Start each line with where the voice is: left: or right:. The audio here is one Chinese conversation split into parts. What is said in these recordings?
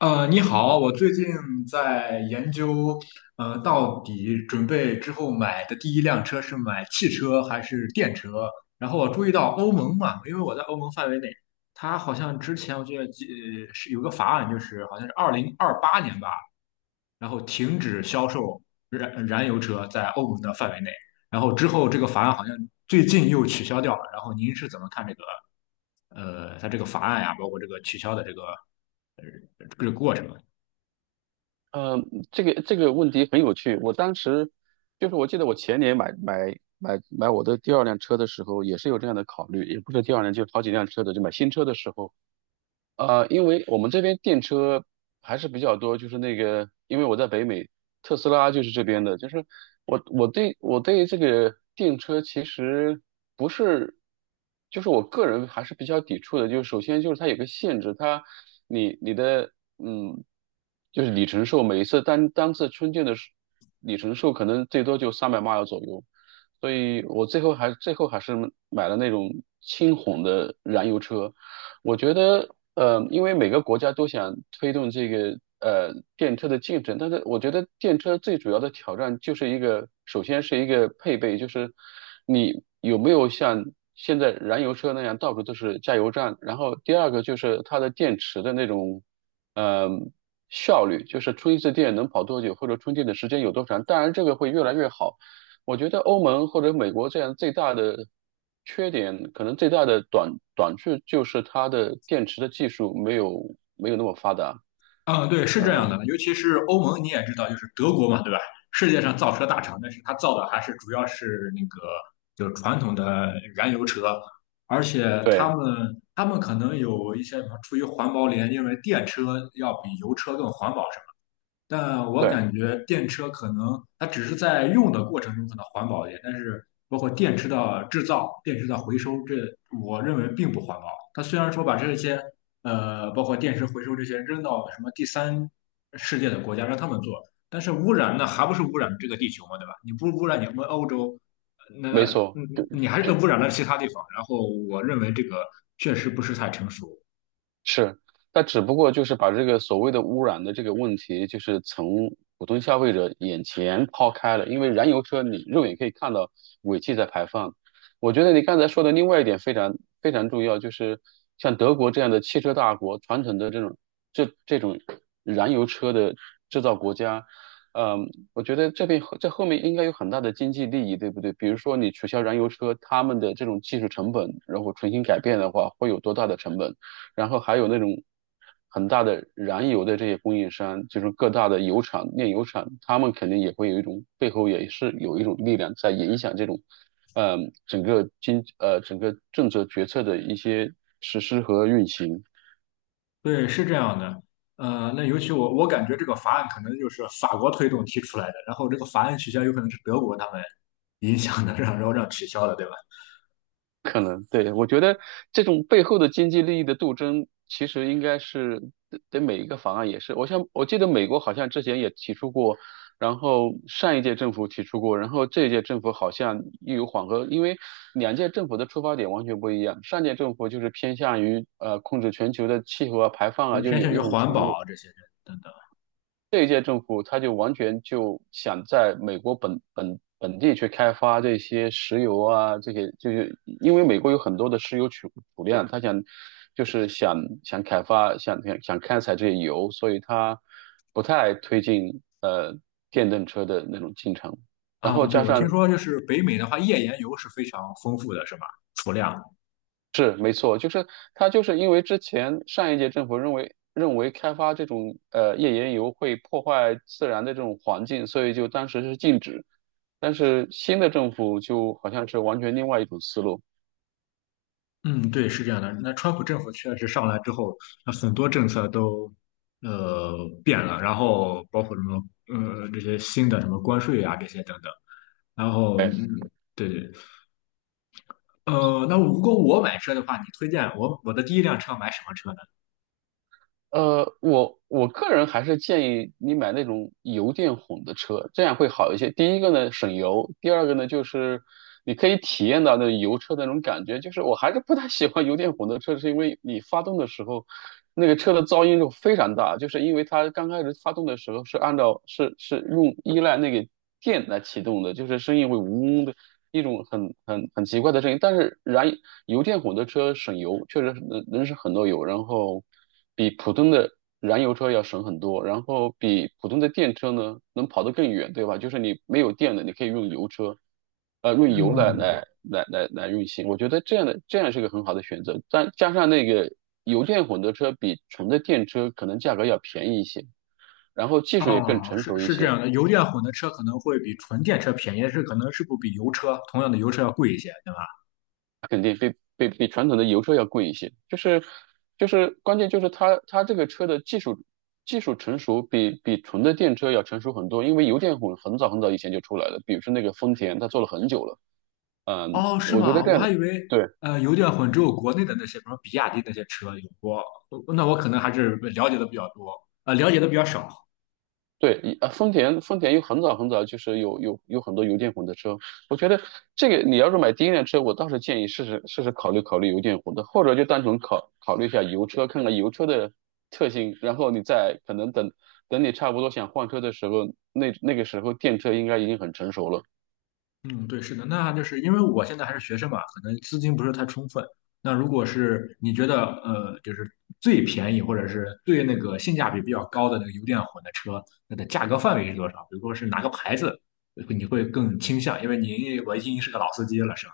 left: 你好，我最近在研究，到底准备之后买的第一辆车是买汽车还是电车？然后我注意到欧盟嘛，因为我在欧盟范围内，它好像之前我记得是有个法案，就是好像是2028年吧，然后停止销售燃油车在欧盟的范围内，然后之后这个法案好像最近又取消掉了。然后您是怎么看这个它这个法案呀，包括这个取消的这个呃这个过程？
right: 呃，这个问题很有趣。我当时就是我记得我前年买我的第二辆车的时候，也是有这样的考虑，也不是第二辆，就是好几辆车的，就买新车的时候，因为我们这边电车还是比较多，就是那个，因为我在北美，特斯拉就是这边的，就是我对这个电车其实不是，就是我个人还是比较抵触的，就是首先就是它有个限制，它你的嗯，就是里程数，每一次单次充电的时里程数可能最多就300 m i l 左右，所以我最后还是买了那种轻混的燃油车。我觉得，因为每个国家都想推动这个电车的进程，但是我觉得电车最主要的挑战就是一个，首先是一个配备，就是你有没有像现在燃油车那样到处都是加油站，然后第二个就是它的电池的那种，呃，效率，就是充一次电能跑多久，或者充电的时间有多长。当然，这个会越来越好。我觉得欧盟或者美国这样最大的缺点，可能最大的短处就是它的电池的技术没有那么发达。
left: 嗯，对，是这样的，尤其是欧盟，你也知道，就是德国嘛，对吧？世界上造车大厂，但是它造的还是主要是那个就是传统的燃油车，而且
right: 对
left: 他们可能有一些什么出于环保理因为电车要比油车更环保，什么。但我
right: 对，
left: 感觉电车可能它只是在用的过程中可能环保一点，但是包括电池的制造、电池的回收，这我认为并不环保。它虽然说把这些包括电池回收这些扔到什么第三世界的国家让他们做，但是污染那还不是污染这个地球嘛，对吧？你不污染你们欧洲，那
right: 没错。
left: 嗯你还是污染了其他地方。然后我认为这个确实不是太成熟。
right: 是，但只不过就是把这个所谓的污染的这个问题，就是从普通消费者眼前抛开了。因为燃油车你肉眼可以看到尾气在排放。我觉得你刚才说的另外一点非常非常重要，就是像德国这样的汽车大国，传统的这种燃油车的制造国家，我觉得这后面应该有很大的经济利益，对不对？比如说你取消燃油车，他们的这种技术成本，然后重新改变的话，会有多大的成本？然后还有那种很大的燃油的这些供应商，就是各大的油厂、炼油厂，他们肯定也会有一种背后也是有一种力量在影响这种，整个政策决策的一些实施和运行。
left: 对，是这样的，那尤其我感觉这个法案可能就是法国推动提出来的，然后这个法案取消有可能是德国他们影响的，让然后让取消的，对吧？
right: 可能对，我觉得这种背后的经济利益的斗争，其实应该是对对每一个方案也是。我像我记得美国好像之前也提出过，然后上一届政府提出过，然后这一届政府好像又有缓和，因为两届政府的出发点完全不一样。上届政府就是偏向于控制全球的气候啊、排放
left: 就
right: 啊，
left: 是
right: 就是
left: 偏
right: 有
left: 向于
right: 那种
left: 环
right: 承诺。
left: 保啊这些等等
right: 这一届政府他就完全就想在美国本地去开发这些石油啊，这些就是因为美国有很多的石油储量，他想就是想开发想开采这些油，所以他不太推进电动车的那种进程。然后
left: 啊。对，
right: 加
left: 我听
right: 上
left: 说就是北美的话，页岩油是非常丰富的，是吧？储量。
right: 是没错，就是它就是因为之前上一届政府认为开发这种页岩油会破坏自然的这种环境，所以就当时是禁止。但是新的政府就好像是完全另外一种思路，
left: 嗯，对，是这样的。那川普政府确实上来之后，那很多政策都呃变了，然后包括什么这些新的什么关税啊这些等等，然后嗯，对对。那如果我买车的话，你推荐我的第一辆车买什么车呢？
right: 我个人还是建议你买那种油电混的车，这样会好一些。第一个呢省油，第二个呢就是你可以体验到那油车的那种感觉。就是我还是不太喜欢油电混的车，是因为你发动的时候，那个车的噪音就非常大，就是因为它刚开始发动的时候是按照是是用依赖那个电来启动的，就是声音会嗡嗡的。一种很奇怪的声音，但是油电混的车省油，确实能省很多油，然后。比普通的燃油车要省很多，然后比普通的电车呢能跑得更远，对吧？就是你没有电了，你可以用油车，用油来
left: 嗯。
right: 来来来来运行。我觉得这样是个很好的选择，但加上那个油电混合车比纯的电车可能价格要便宜一些，然后技术也更
left: 哦，
right: 成
left: 是
right: 熟一
left: 是这
right: 些。
left: 样的，油电混的车可能会比纯电车便宜，但是可能是不比油车同样的油车要贵一些，对吧？
right: 它肯定比传统的油车要贵一些，就是关键就是它这个车的技术技术成熟比纯的电车要成熟很多，因为油电混很早很早以前就出来了，比如说那个丰田，它做了很久了，
left: 哦，是
right: 我觉得
left: 吗？
right: 这
left: 我
right: 样
left: 还
right: 的。
left: 以为
right: 对。
left: 油电混只有国内的那些，比如比亚迪那些车有过，我那我可能还是了解的比较多，了解的比较少。
right: 对，丰田又很早很早就是有很多油电混的车，我觉得这个你要是买第一辆车，我倒是建议试试考虑考虑油电混的，或者就单纯考虑一下油车，看看油车的特性，然后你再可能等等你差不多想换车的时候，那个时候电车应该已经很成熟了。
left: 嗯，对，是的，那就是因为我现在还是学生嘛，可能资金不是太充分。那如果是你觉得就是最便宜或者是最那个性价比比较高的那个油电混的车，那的价格范围是多少？比如说是哪个牌子，你会更倾向？因为您我已经是个老司机了，是吧？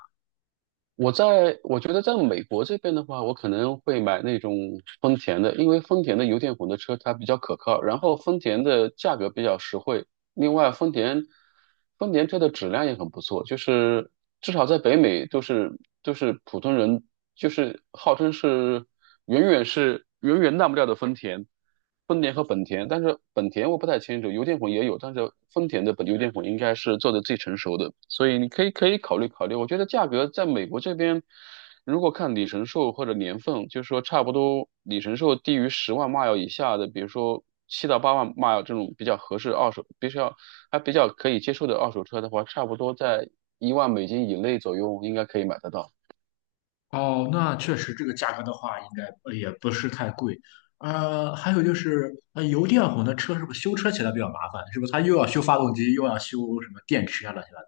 right: 我觉得在美国这边的话，我可能会买那种丰田的，因为丰田的油电混的车它比较可靠，然后丰田的价格比较实惠。另外，丰田车的质量也很不错，就是至少在北美都是普通人，就是号称是远远烂不掉的丰田，丰田和本田，但是本田我不太清楚，油电混也有，但是丰田的油电混应该是做的最成熟的，所以你可以考虑考虑，我觉得价格在美国这边。如果看里程数或者年份，就是说差不多里程数低于100,000 mile 以下的，比如说7到8万 mile 这种比较合适二手，必须要还比较可以接受的二手车的话，差不多在10,000美金以内左右应该可以买得到。
left: 哦，那确实这个价格的话，应该也不是太贵。还有就是，油电混的车是不是修车起来比较麻烦？是不是它又要修发动机，又要修什么电池啊，乱七八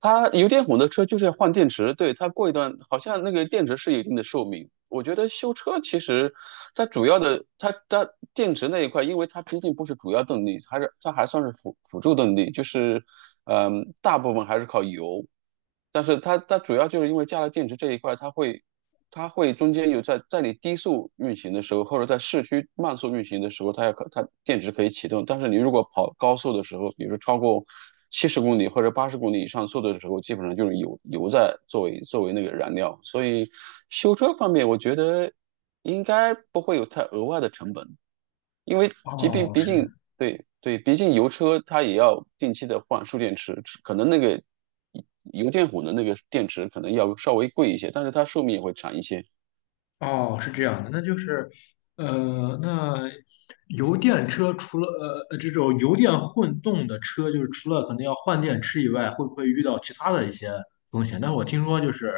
right: 它油电混的车就是要换电池，对，它过一段好像那个电池是有一定的寿命。我觉得修车其实它主要的，它电池那一块，因为它毕竟不是主要动力，还是它还算是辅助动力，就是大部分还是靠油，但是它主要就是因为加了电池这一块，它会中间有在你低速运行的时候，或者在市区慢速运行的时候，它电池可以启动。但是你如果跑高速的时候，比如说超过70公里或者80公里以上速度的时候，基本上就是油在作为那个燃料。所以修车方面，我觉得应该不会有太额外的成本，因为
left: 糟的？
right: 即便
left: 哦，
right: 毕
left: 是。
right: 竟对对，毕竟油车它也要定期的换蓄电池，可能那个油电混的那个电池可能要稍微贵一些，但是它寿命也会长一些。
left: 哦，是这样的，那就是，那油电车除了这种油电混动的车，就是除了可能要换电池以外，会不会遇到其他的一些风险？但是我听说就是，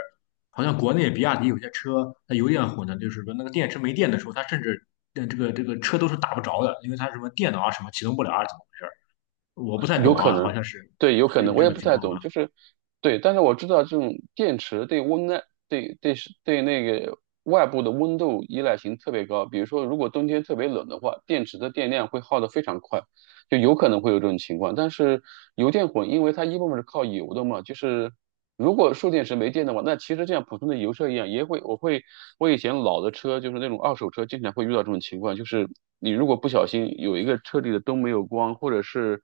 left: 好像国内比亚迪有些车它油电混的，就是说那个电池没电的时候，它甚至这个车都是打不着的，因为它什么电脑啊什么启动不了啊，怎么回事儿？我不太
right: 有
left: 懂
right: 可
left: 啊，好
right: 能，
left: 像是
right: 对，有可
left: 是有
right: 能，我
left: 这
right: 也
left: 个
right: 不
left: 情
right: 太
left: 况吗？
right: 懂，就是，对，但是我知道这种电池对温耐，对对是对那个外部的温度依赖性特别高。比如说，如果冬天特别冷的话，电池的电量会耗得非常快，就有可能会有这种情况。但是油电混，因为它一部分是靠油的嘛，就是如果蓄电池没电的话，那其实就像普通的油车一样，也会，我会，我以前老的车就是那种二手车，经常会遇到这种情况，就是你如果不小心有一个车里的灯没有关，或者是。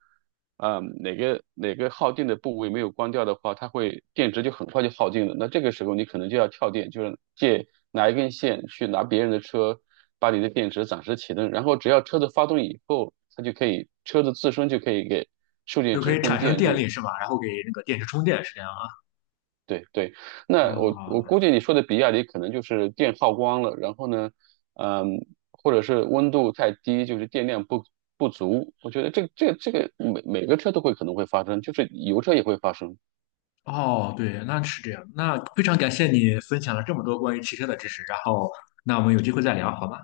right: 啊，哪个哪个耗电的部位没有关掉的话，它会电池就很快就耗尽了。那这个时候你可能就要跳电，就是拿一根线去拿别人的车，把你的电池暂时启动，然后只要车子发动以后，它就可以车子自身就可以给蓄电
left: 就可
right: 池
left: 以
right: 供
left: 产生
right: 电，就
left: 电
right: 是。
left: 力是吧？然后给那个电池充电是这样啊？
right: 对对，那我
left: 啊，
right: 估计你说的比亚迪可能就是电耗光了，然后呢，嗯，或者是温度太低，就是电量不足。我觉得这个每个车都会可能会发生，就是油车也会发生。
left: 哦，对，那是这样。那非常感谢你分享了这么多关于汽车的知识，然后那我们有机会再聊，好吗？